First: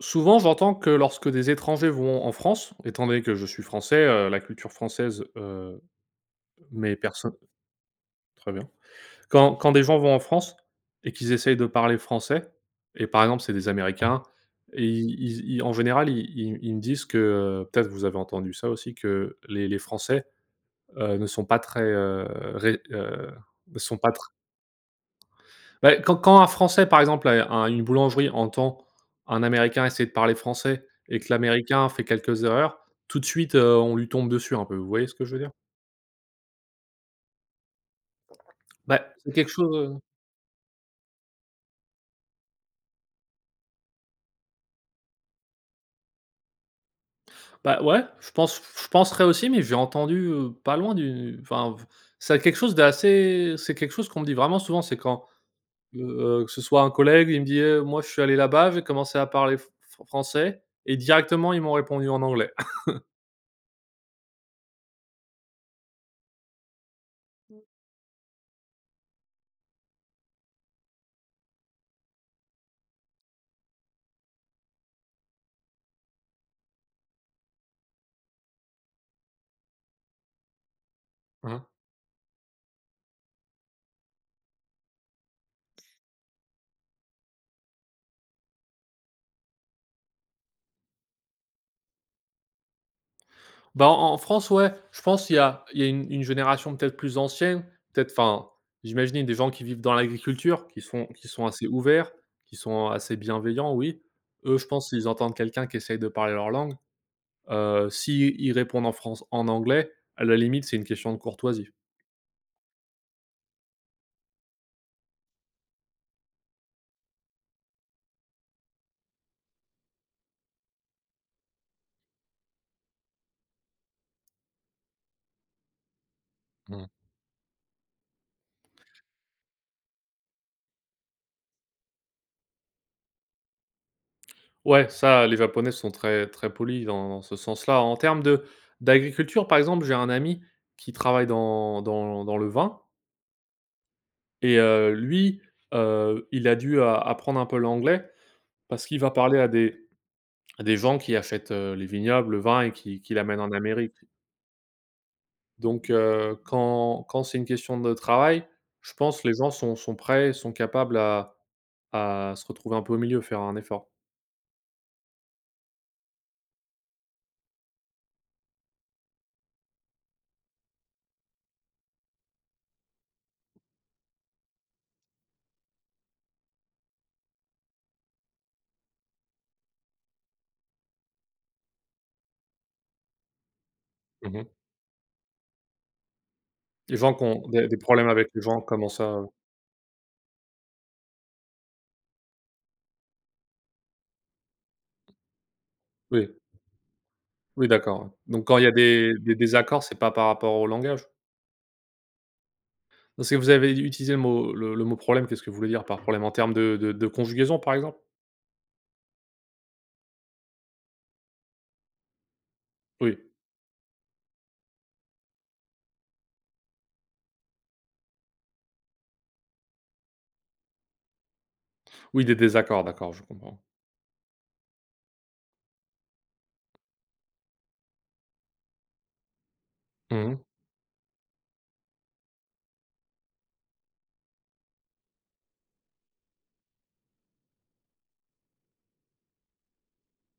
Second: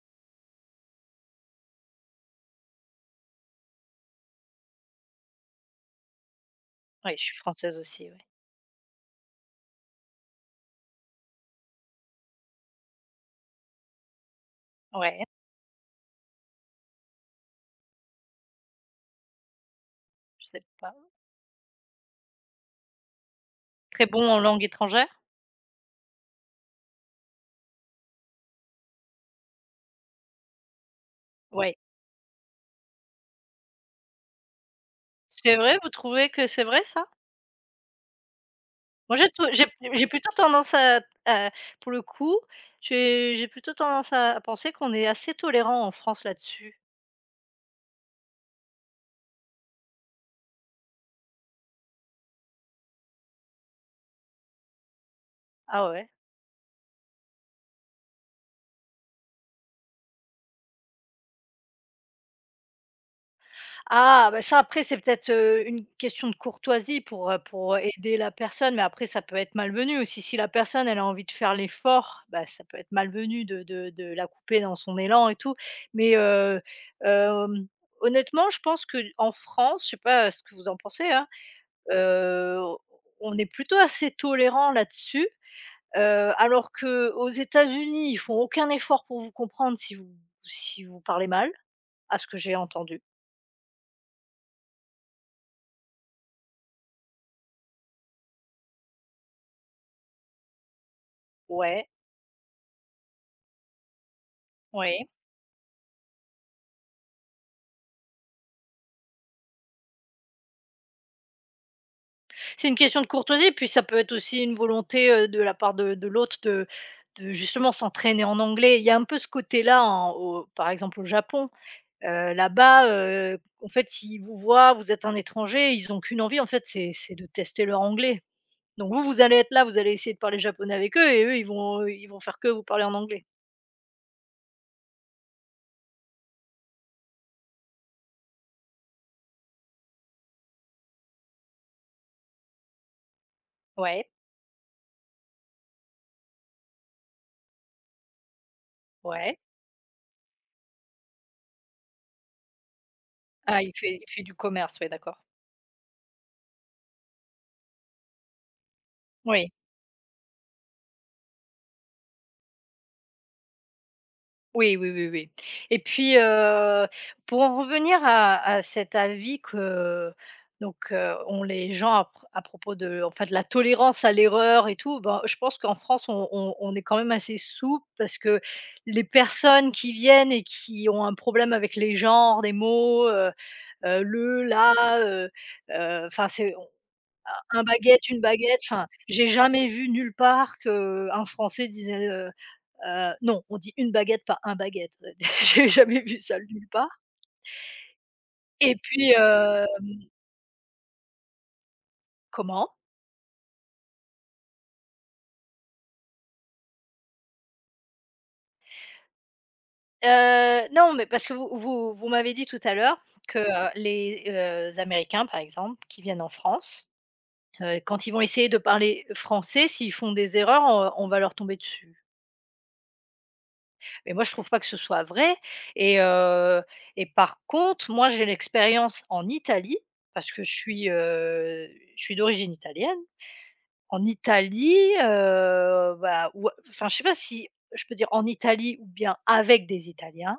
Souvent, j'entends que lorsque des étrangers vont en France, étant donné que je suis français, la culture française, mais Oui, je personne suis française aussi, ouais. très bien. Quand des gens vont en France et qu'ils essayent de parler français et par exemple, c'est des américains et ils Ouais, ils ils en général, ils me disent que, peut-être vous avez entendu ça aussi, que les français, je sais pas. Ne sont pas très, ré ne sont Très pas bon tr. en langue étrangère? Bah, quand un Français, par exemple, à un une boulangerie entend un Américain essayer de parler français et que Ouais. l'Américain fait quelques erreurs, tout de suite, on lui tombe dessus un peu, vous voyez ce que je veux dire? C'est vrai? Vous trouvez que c'est vrai ça? Bah, Moi c'est quelque j'ai chose, j'ai plutôt tendance à pour le coup, j'ai plutôt tendance à penser qu'on est assez tolérant en France là-dessus. bah, ouais, je penserais aussi, mais j'ai entendu, pas loin du enfin, v c'est quelque chose d'assez c'est quelque chose qu'on me dit vraiment souvent, c'est quand, Ah ouais? Que ce soit un collègue, il me dit: moi, je suis allé là-bas, j'ai commencé à parler f français et directement, ils m'ont répondu en anglais». Ah, bah, ça après c'est peut-être, une question de courtoisie pour aider la personne, mais après ça peut être malvenu aussi. Si la personne elle a envie de faire l'effort, bah, ça peut être malvenu de la couper dans son élan et tout. Mais, hem, honnêtement je pense que en France, je sais pas ce que vous en pensez, hein, heu, on est plutôt assez tolérant là-dessus, alors que aux États-Unis, ils font aucun effort pour vous comprendre si vous parlez mal, à ce que j'ai entendu. Bah, en France, ouais, je pense il y a une génération peut-être plus ancienne, peut-être, enfin, j'imagine, des gens qui vivent dans l'agriculture, qui sont assez Ouais, ouverts, qui sont assez bienveillants, oui. Eux, je pense, ouais. s'ils entendent quelqu'un qui essaye de parler leur langue, s'ils répondent en France en anglais, à la limite, c'est une question de courtoisie. C'est une question de courtoisie, puis ça peut être aussi une volonté, de la part de l'autre de justement s'entraîner en anglais. Il y a un peu ce côté-là en au par exemple au Japon, là-bas, en fait, ils vous voient, vous êtes un étranger, ils ont qu'une envie en fait, Mmh. c'est de tester leur anglais. Donc vous, vous allez être là, vous allez essayer de parler japonais avec eux et eux, ils vont faire que vous parler en anglais. Ouais, ça, les Japonais sont très très polis dans ce sens-là. En termes de d'agriculture, par exemple, j'ai un ami qui travaille dans le vin. Ouais, Et lui, il a dû a apprendre un peu l'anglais parce qu'il va ouais. parler à des gens qui achètent, les vignobles, le vin et qui l'amènent en Ah, il fait Amérique. il fait du commerce, ouais, d'accord. Donc quand c'est une question de travail, je pense que les Oui. gens sont prêts, sont capables à se retrouver un peu au milieu, faire un effort. Oui, oui, oui, oui. Et puis, pour en revenir à cet avis que donc, ont les gens à propos de en fait, la tolérance à l'erreur et tout, ben, je pense qu'en France, on est quand même assez souple parce que les personnes qui viennent et qui ont un problème avec les genres des mots, le, Mmh. la, heu enfin, c'est Les gens qui ont un des baguette, problèmes une avec les baguette, gens, enfin, comment ça, j'ai jamais vu nulle part qu'un Français disait. Non, on dit une baguette, pas un baguette. J'ai jamais vu Oui, ça nulle part oui d'accord, ouais. Donc quand il y a et puis, des désaccords, c'est pas par rapport au langage? comment? Parce que vous avez utilisé le mot problème, qu'est-ce que vous voulez dire par problème? En termes de conjugaison, par exemple? Non, mais parce que vous m'avez dit tout à l'heure Oui, que, les, Américains, par exemple, qui viennent en France, quand ils vont essayer de parler français, s'ils font des erreurs, on va leur tomber dessus. oui, des désaccords, d'accord, je comprends. Mais moi, je trouve pas que ce soit vrai et heu et par contre, moi, j'ai l'expérience en Italie parce Mmh. que je suis d'origine italienne. En Italie, bah, ou enfin, je sais pas si je peux dire en Italie ou bien avec des Italiens.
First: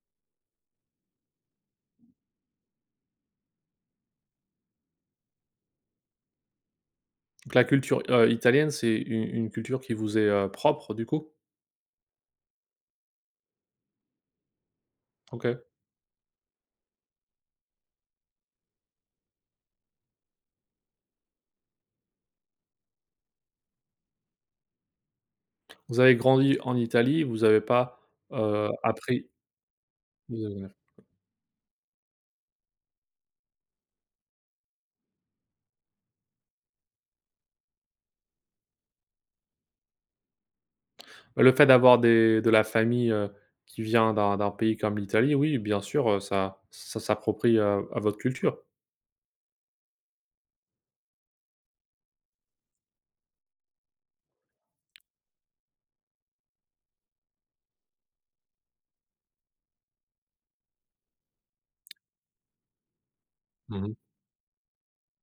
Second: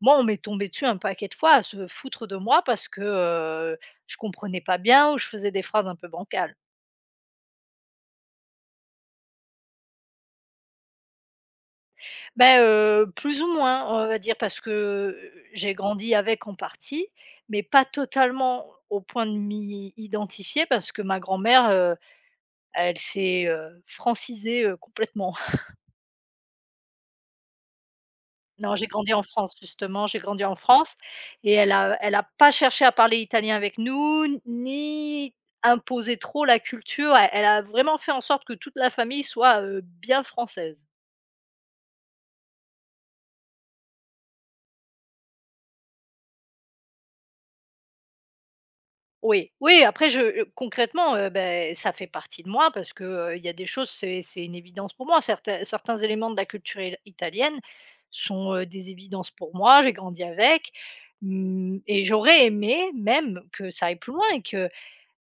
Moi, on m'est tombé dessus un paquet de fois à se foutre de moi parce que, je comprenais pas bien ou je faisais des phrases un peu bancales. Donc la culture, italienne, c'est une culture qui vous est, propre, du coup? Beh, plus ou moins, on va dire parce que, OK. j'ai grandi avec en partie, mais pas totalement au point de m'y identifier parce que ma grand-mère, elle s'est, francisée, complètement. Vous avez grandi en Italie, vous avez pas, Non, j'ai grandi en appris France justement, j'ai grandi vous en avez-. France et elle a pas cherché à parler italien avec nous, ni imposer trop la culture. Elle a vraiment fait en sorte que toute la famille soit, bien française. Le fait d'avoir des de la famille, qui vient d'un pays comme l'Italie, oui, bien sûr, ça s'approprie, à votre culture. Oui, oui, après je, concrètement, beh, ça fait partie de moi parce que, il y a des choses, c'est une évidence pour moi. Certains éléments de la culture il italienne sont, des évidences pour moi, j'ai grandi avec, mmh et j'aurais aimé même que ça Mmh. aille plus loin et que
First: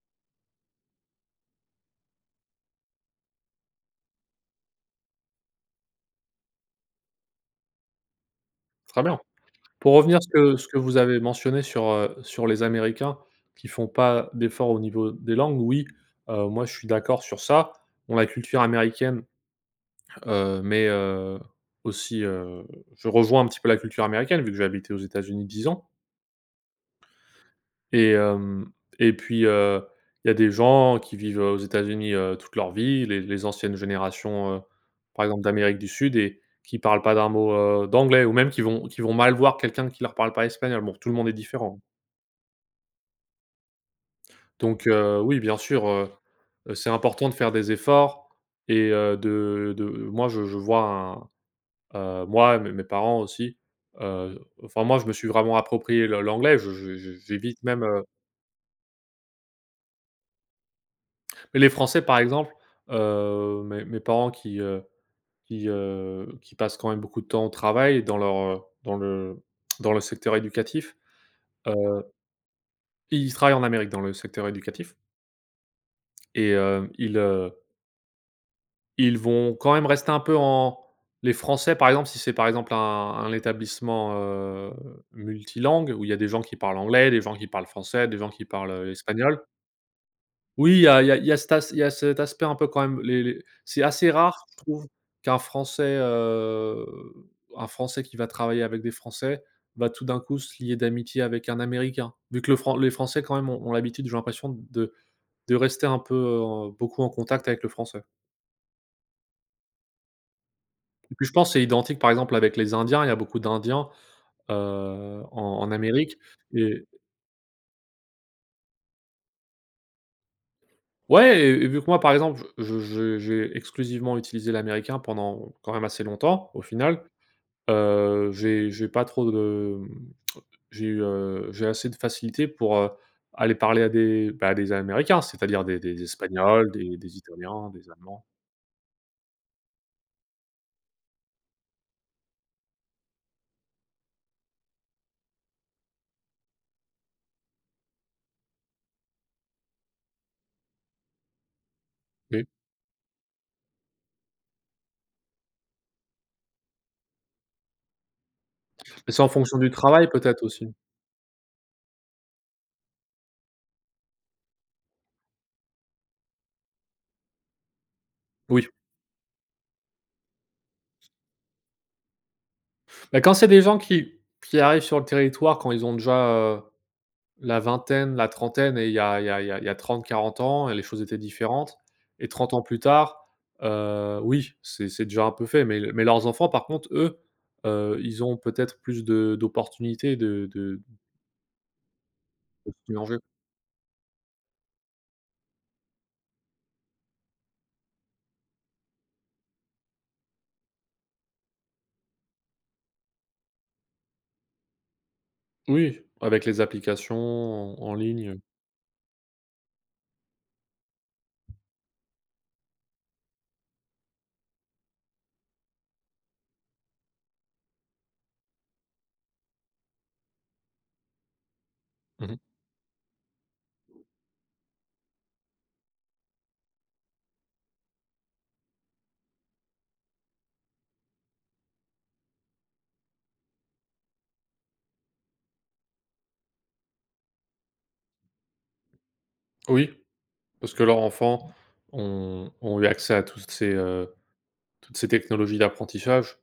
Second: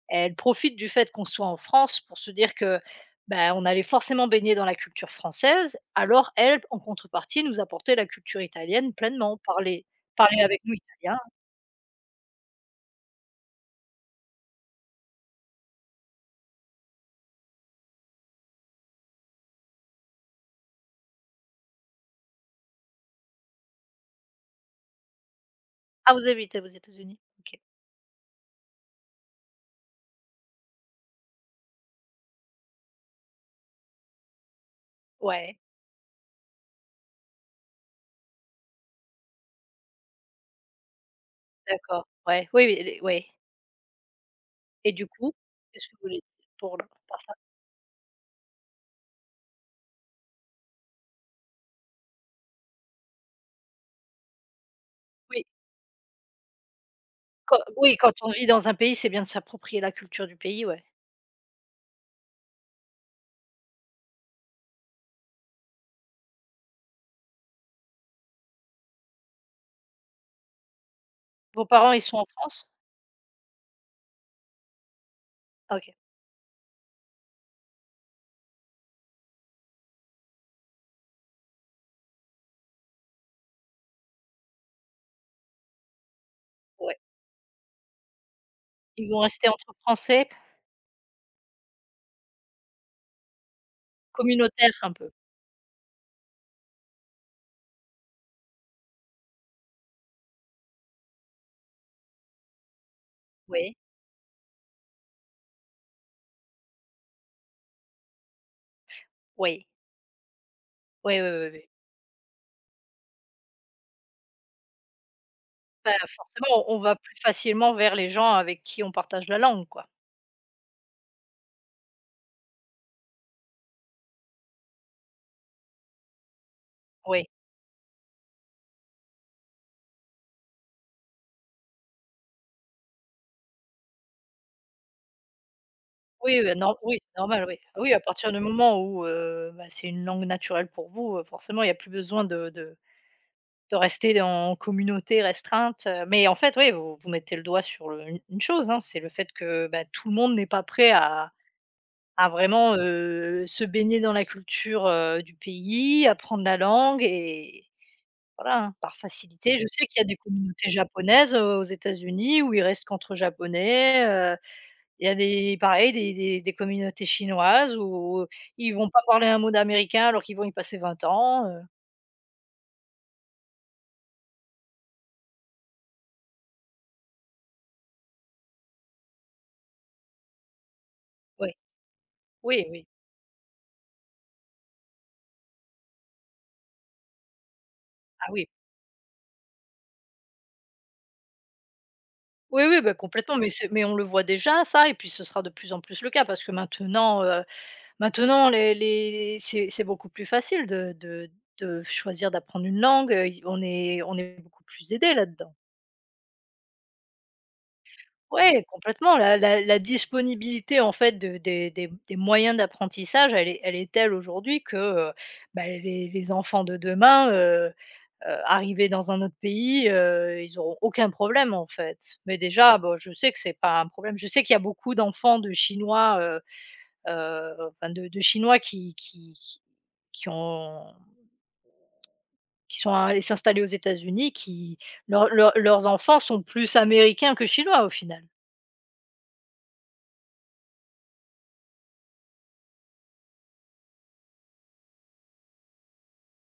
elle profite du fait qu'on soit en France pour se dire que, ben on allait forcément baigner dans la culture française, alors elle, en contrepartie, nous apportait la culture italienne Très bien. pleinement, parler Pour revenir ce parler que avec nous vous italien. avez mentionné sur, sur les Américains qui font pas d'efforts au niveau des langues, oui, moi je suis d'accord sur ça. Bon, la culture américaine. Mais aussi, je rejoins un petit peu la culture américaine, vu que j'ai habité aux États-Unis 10 ans Ah, vous habitez aux États-Unis? OK. et hem et puis, il y a des gens qui vivent, aux États-Unis, toute leur vie, les anciennes générations, par exemple Ouais, d'Amérique du Sud et qui parlent pas d'un mot, d'anglais ou même qui vont mal voir quelqu'un qui leur parle pas espagnol. Bon, tout le monde est différent. d'accord, ouais, oui, oui, les ouais Donc et du coup, oui, bien qu'est-ce sûr, que vous voulez dire pour le c'est par important ça? de faire des efforts et de moi, je vois. Moi, mes parents aussi, enfin moi, je me suis Oui, vraiment approprié le l'anglais, je j'évite même, oui, quand on vit dans un pays, c'est bien de s'approprier la culture du pays, ouais. mais les français, par exemple, mes parents qui, qui passent quand même beaucoup de temps au travail dans leur, dans le secteur éducatif, Vos parents, ils heu, sont en France? ils travaillent en Amérique dans le secteur éducatif Ah, OK, et ils, ils vont quand même rester un peu en les Français, par exemple, si c'est, par exemple, un établissement, multilangue où il y a des gens qui parlent ouais. anglais, des gens qui parlent français, des gens qui parlent, Ils vont espagnol. rester entre Français, Oui, il y a il y a il y a cet as il y a cet aspect un peu quand même les c'est assez rare, je communautaires trouve, un peu? qu'un Français, un Français qui va travailler avec des Français va tout d'un coup se lier d'amitié avec un Américain. Vu que le Fran les Français quand même ont Oui, l'habitude, j'ai l'impression, de rester un peu, beaucoup en contact avec le Français. oui. Et Oui, puis oui, je oui, pense que c'est oui. identique par exemple avec les Indiens, il y a beaucoup d'Indiens, heu, en Bah, Amérique forcément, on et va plus facilement vers les gens avec qui on partage la langue, quoi. ouais et vu que moi par exemple je j'ai exclusivement utilisé l'américain pendant quand même assez longtemps au final, Oui. J'ai pas trop de, j'ai eu, j'ai assez de facilité pour, aller parler à des, bah, à des Américains, c'est-à-dire des Oui, oui, Espagnols, non, oui, c'est des normal, oui. Italiens, Ah des oui, à Allemands. partir du moment où, bah, c'est une langue naturelle pour vous, forcément, il n'y a plus besoin de rester en communauté restreinte, mais en fait, oui, vous mettez le doigt sur le une chose, hein, c'est le fait que, bah, tout le monde n'est pas prêt à Oui, vraiment, se baigner dans la culture, du pays, apprendre la langue et voilà, hein, par mais c'est en facilité. fonction Je du sais qu'il y a travail des peut-être aussi. communautés japonaises, aux États-Unis où ils restent qu'entre japonais, heu, il y a des pareil des communautés chinoises où Oui, ils vont pas parler un mot d'américain alors qu'ils vont y passer 20 ans, bah, quand c'est des gens qui arrivent sur le territoire quand ils ont déjà, la vingtaine, la trentaine et il y a il y a il y a il y a 30-40 ans, et les choses étaient oui, différentes et 30 ans oui, plus oui, tard, oui, c'est déjà un peu fait, mais leurs enfants par contre, eux, ils ah ont oui. peut-être plus de d'opportunités de de Oui, de oui, se bah, mélanger. complètement, mais c'est mais on le voit déjà ça et puis ce sera de plus en plus le cas parce que maintenant, maintenant les c'est beaucoup plus facile de choisir d'apprendre une langue, y on est beaucoup plus aidé là-dedans. Oui, avec les applications en ligne. Ouais, complètement. La disponibilité en fait de des moyens d'apprentissage, elle est telle aujourd'hui que, bah, les enfants de demain, arrivés dans un autre pays, ils n'auront aucun problème en fait. Mais Mmh. déjà, bah, je sais que c'est pas un problème. Je sais qu'il y a beaucoup d'enfants de Chinois, heu, enfin de Chinois qui ont qui sont allés s'installer aux États-Unis, qui leurs leurs leurs enfants sont plus américains que chinois au final. Oui, parce que leurs enfants ont eu accès à toutes ces technologies d'apprentissage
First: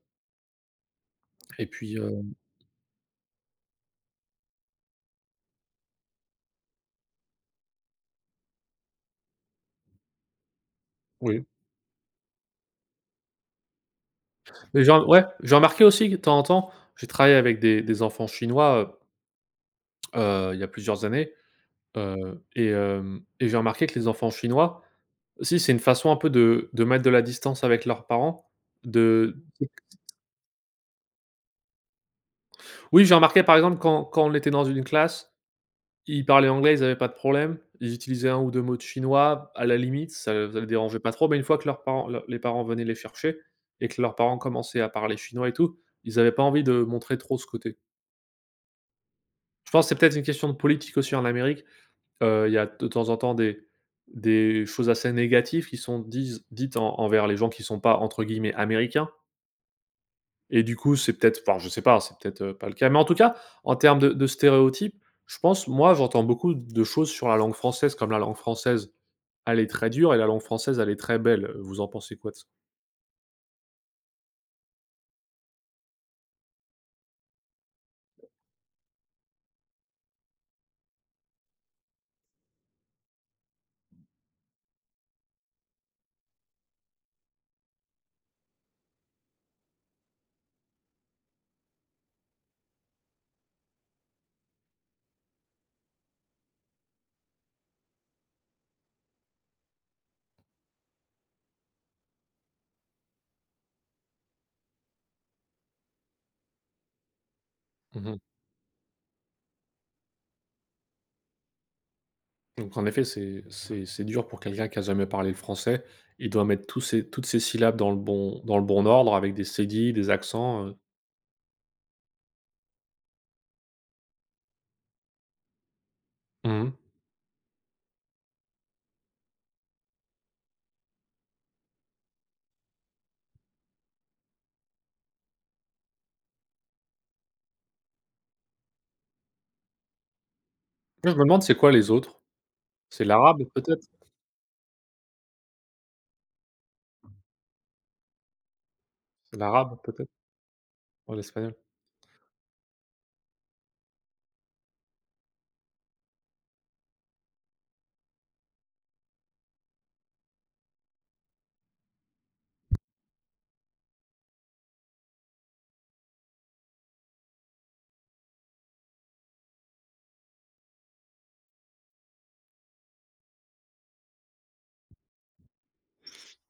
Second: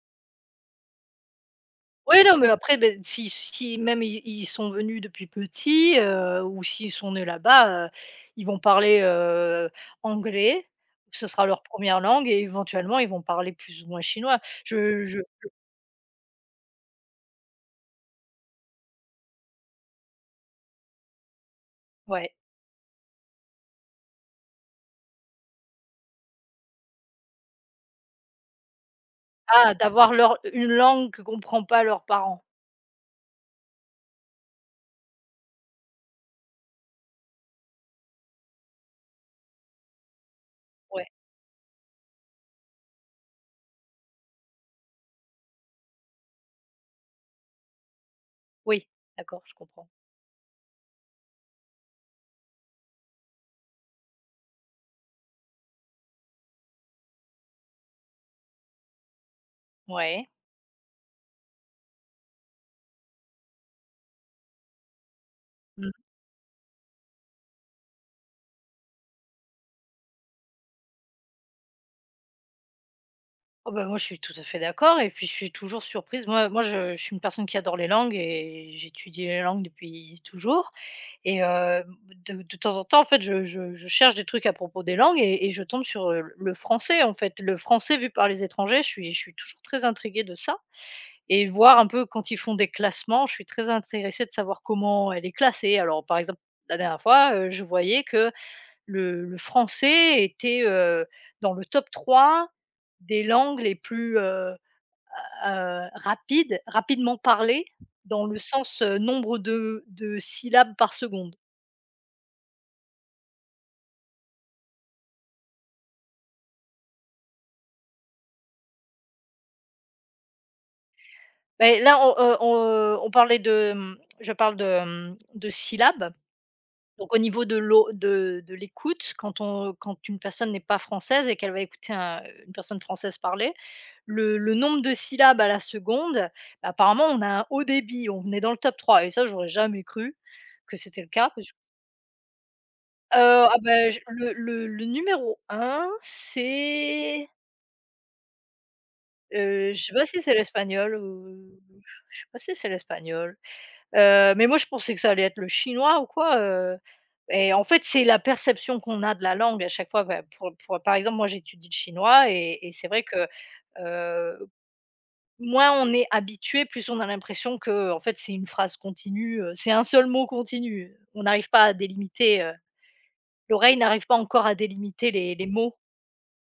et puis, Oui, non, mais après, beh, si si même ils sont venus depuis petits, ou s'ils sont nés là-bas, ils vont parler, anglais, ce oui. sera leur première langue et éventuellement ils vont parler plus ou moins chinois. Mais j'ai Je ouais, j'ai remarqué aussi que de temps en temps, j'ai travaillé avec des enfants chinois, il y a plusieurs années, ouais. Et j'ai remarqué que les enfants chinois aussi, c'est une façon un peu de mettre de la distance avec leurs parents, de. Ah, d'avoir leur une langue que comprend pas leurs parents. Oui, j'ai remarqué par exemple quand on était dans une classe, ils parlaient anglais, ils avaient pas de problème, ils utilisaient un ou 2 mots de chinois, à la limite, ça les dérangeait Ouais, pas trop, mais une fois que leurs parents le les parents venaient les chercher et que leurs parents commençaient à parler chinois et tout, ils avaient pas envie de montrer trop ce côté. oui, d'accord, je Je pense comprends. que c'est peut-être une question de politique aussi en Amérique. Il y a de temps en temps des choses assez négatives qui sont disent dites en envers les gens qui sont pas entre guillemets «américains» Ouais. et du coup, c'est peut-être enfin je sais pas, c'est peut-être, pas le cas, mais en tout cas, en termes de stéréotypes, je pense, Mmh. moi, j'entends beaucoup de choses sur la langue française, comme la langue française, elle est très dure et la langue française, elle est très belle. Vous en pensez quoi de ça? Oh bah, moi, je suis tout à fait d'accord et puis je suis toujours surprise. Moi, je suis une personne qui adore les langues et j'étudie les langues depuis toujours. Et de temps en temps, en fait, je cherche des trucs à propos des langues et je tombe sur, le français, en fait. Le français vu par les étrangers, je suis toujours très intriguée de ça et voir un peu quand ils font des classements, je suis très intéressée de savoir comment elle est classée. Alors, par exemple, la dernière fois, je voyais que le français était, dans le top 3 des langues les plus, rapides rapidement parlées Mmh. dans le sens, nombre de syllabes par seconde. Donc en effet, c'est dur pour quelqu'un qui a jamais parlé le français. Il doit mettre tous ces toutes ces syllabes dans le bon ordre avec des cédilles, des accents, Beh, là, on parlait de, mmh, je parle de, mmh, de syllabes. Mmh. Donc au niveau de l'au de l'écoute, quand une personne n'est pas française et qu'elle va écouter un une personne française parler, le nombre de syllabes à la seconde, bah, apparemment, on a un haut débit, on est dans le top 3. Et ça, j'aurais jamais cru que c'était le Je me cas. demande Parce que c'est quoi les autres? C'est l'arabe heu, ah peut-être? bah, je le numéro un, c'est, C'est l'arabe je sais pas peut-être? si c'est l'espagnol Ou l'espagnol? ou je sais pas si c'est l'espagnol. Mais moi je pensais que ça allait être le chinois ou quoi, et en fait, c'est la perception qu'on a de la langue à chaque fois. Bah, pour par exemple, moi j'étudie le chinois et c'est vrai que, heu, moins on est habitué, plus on a l'impression que, en fait c'est une phrase continue, c'est un seul mot continu. On n'arrive pas à délimiter, l'oreille n'arrive pas encore à délimiter les mots.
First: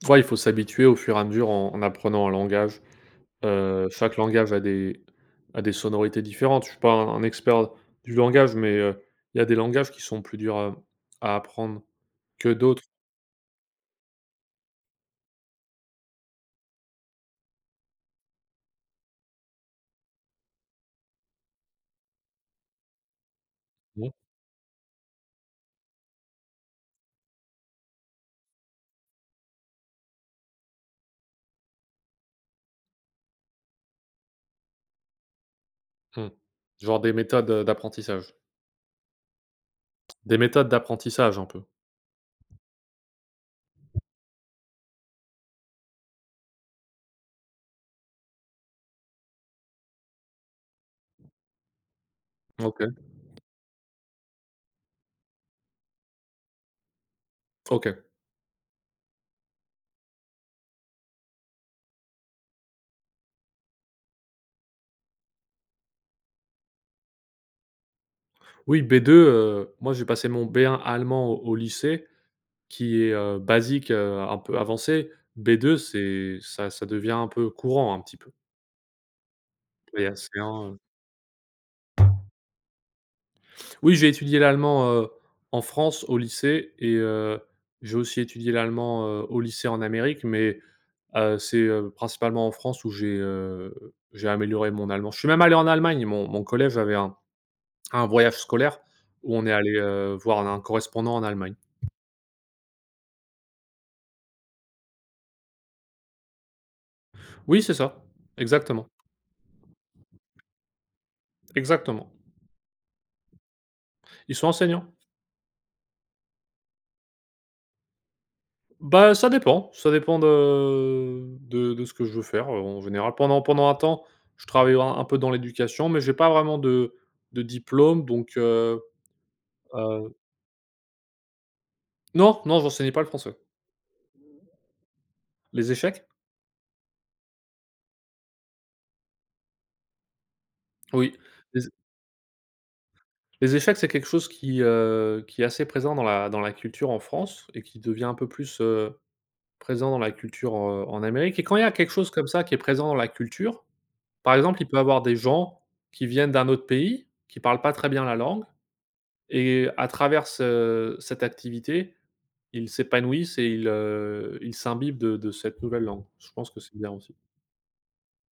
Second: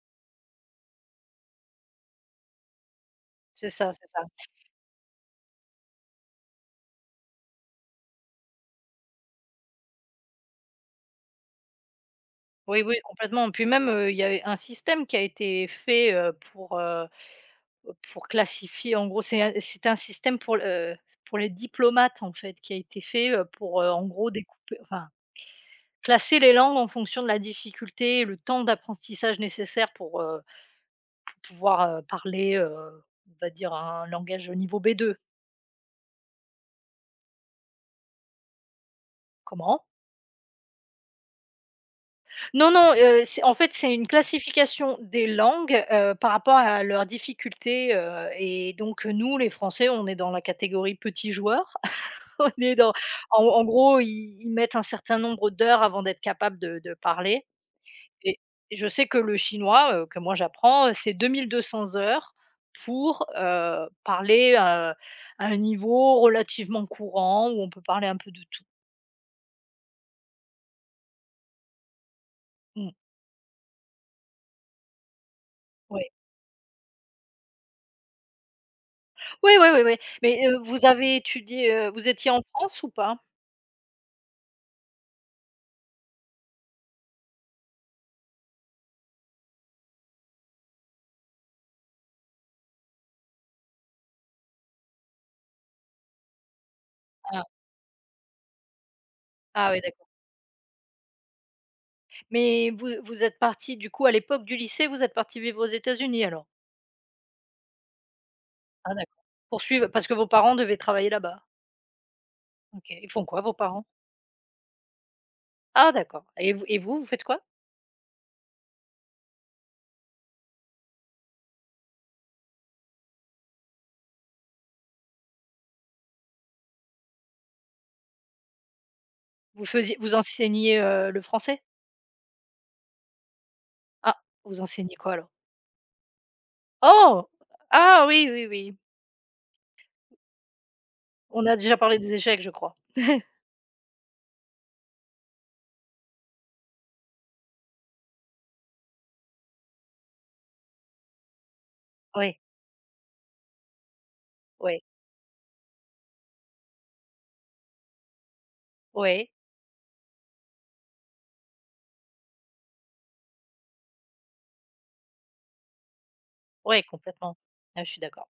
Ouais, il faut s'habituer au fur et à mesure en apprenant un langage. C'est ça, c'est Chaque ça. langage a des sonorités différentes. Je suis pas un expert du langage, mais, il y a des langages qui sont plus durs à apprendre que Oui, d'autres. oui, complètement. Puis même, il y a un système qui a été fait, pour classifier, en gros, c'est un c'était un système pour les diplomates, en fait, qui a été fait, pour, en Mmh. gros découper enfin, classer les langues en fonction de la difficulté et le temps d'apprentissage nécessaire pour pouvoir, parler, on va dire un langage au niveau B2. Mh. Genre des méthodes, d'apprentissage. Comment? Des méthodes d'apprentissage un peu. Non, non, c'est une classification des langues, par rapport à leur difficulté, et donc, nous, les Français, on est dans la catégorie petit joueur. On est OK, dans en en gros, ils mettent un certain nombre d'heures avant d'être capables de parler OK. et je sais que le chinois, que moi j'apprends, c'est 2 200 heures pour, parler, à un niveau relativement courant où on peut parler un peu de tout. Oui B2, moi j'ai passé mon B1 allemand au lycée. Mmh, Qui est, basique, un peu avancé. B2 ouais. c'est ça devient un peu courant, un petit peu. Oui, oui, oui, oui, Et c'est mais, un vous étiez en France ou pas? oui, j'ai étudié l'allemand, en France au lycée et j'ai aussi étudié l'allemand, au lycée en Amérique, mais c'est, principalement en France où j'ai amélioré mon allemand. Je suis même allé en Allemagne, mon collège avait Ah, un voyage scolaire où on est ah allé, oui, d'accord, voir un correspondant en Allemagne. mais vous êtes partis du coup à l'époque du lycée, vous êtes partis vivre aux États-Unis alors? Oui, c'est ça. Exactement, Ah d'accord. Poursuivre parce que vos parents devaient travailler là-bas? exactement. OK. Ils font quoi vos parents? Ils sont enseignants. Ah d'accord et vous, vous faites quoi? Bah, ça dépend de ce que je veux faire, en général. Pendant un temps, je travaillais un peu dans l'éducation, mais j'ai pas vraiment de diplôme donc Vous heu, enseignez, le français? non, non, j'enseignais pas le français. Ah, vous enseignez quoi alors? Les échecs? Oh! Ah oui, oui, oui. Oui, On a les déjà parlé des échecs, je crois. les échecs, c'est quelque chose qui est assez présent dans la culture en France et qui devient un peu plus, présent dans la culture, en Amérique et quand il y a quelque chose comme Oui, ça qui est présent dans la culture, par exemple, il peut y oui, avoir des gens qui viennent d'un autre pays, qui parlent pas très bien la langue. oui, Et à travers ce cette activité, ils s'épanouissent et ils, ils s'imbibent de cette nouvelle langue. Je pense que c'est oui, bien aussi. complètement. Ah, je suis d'accord.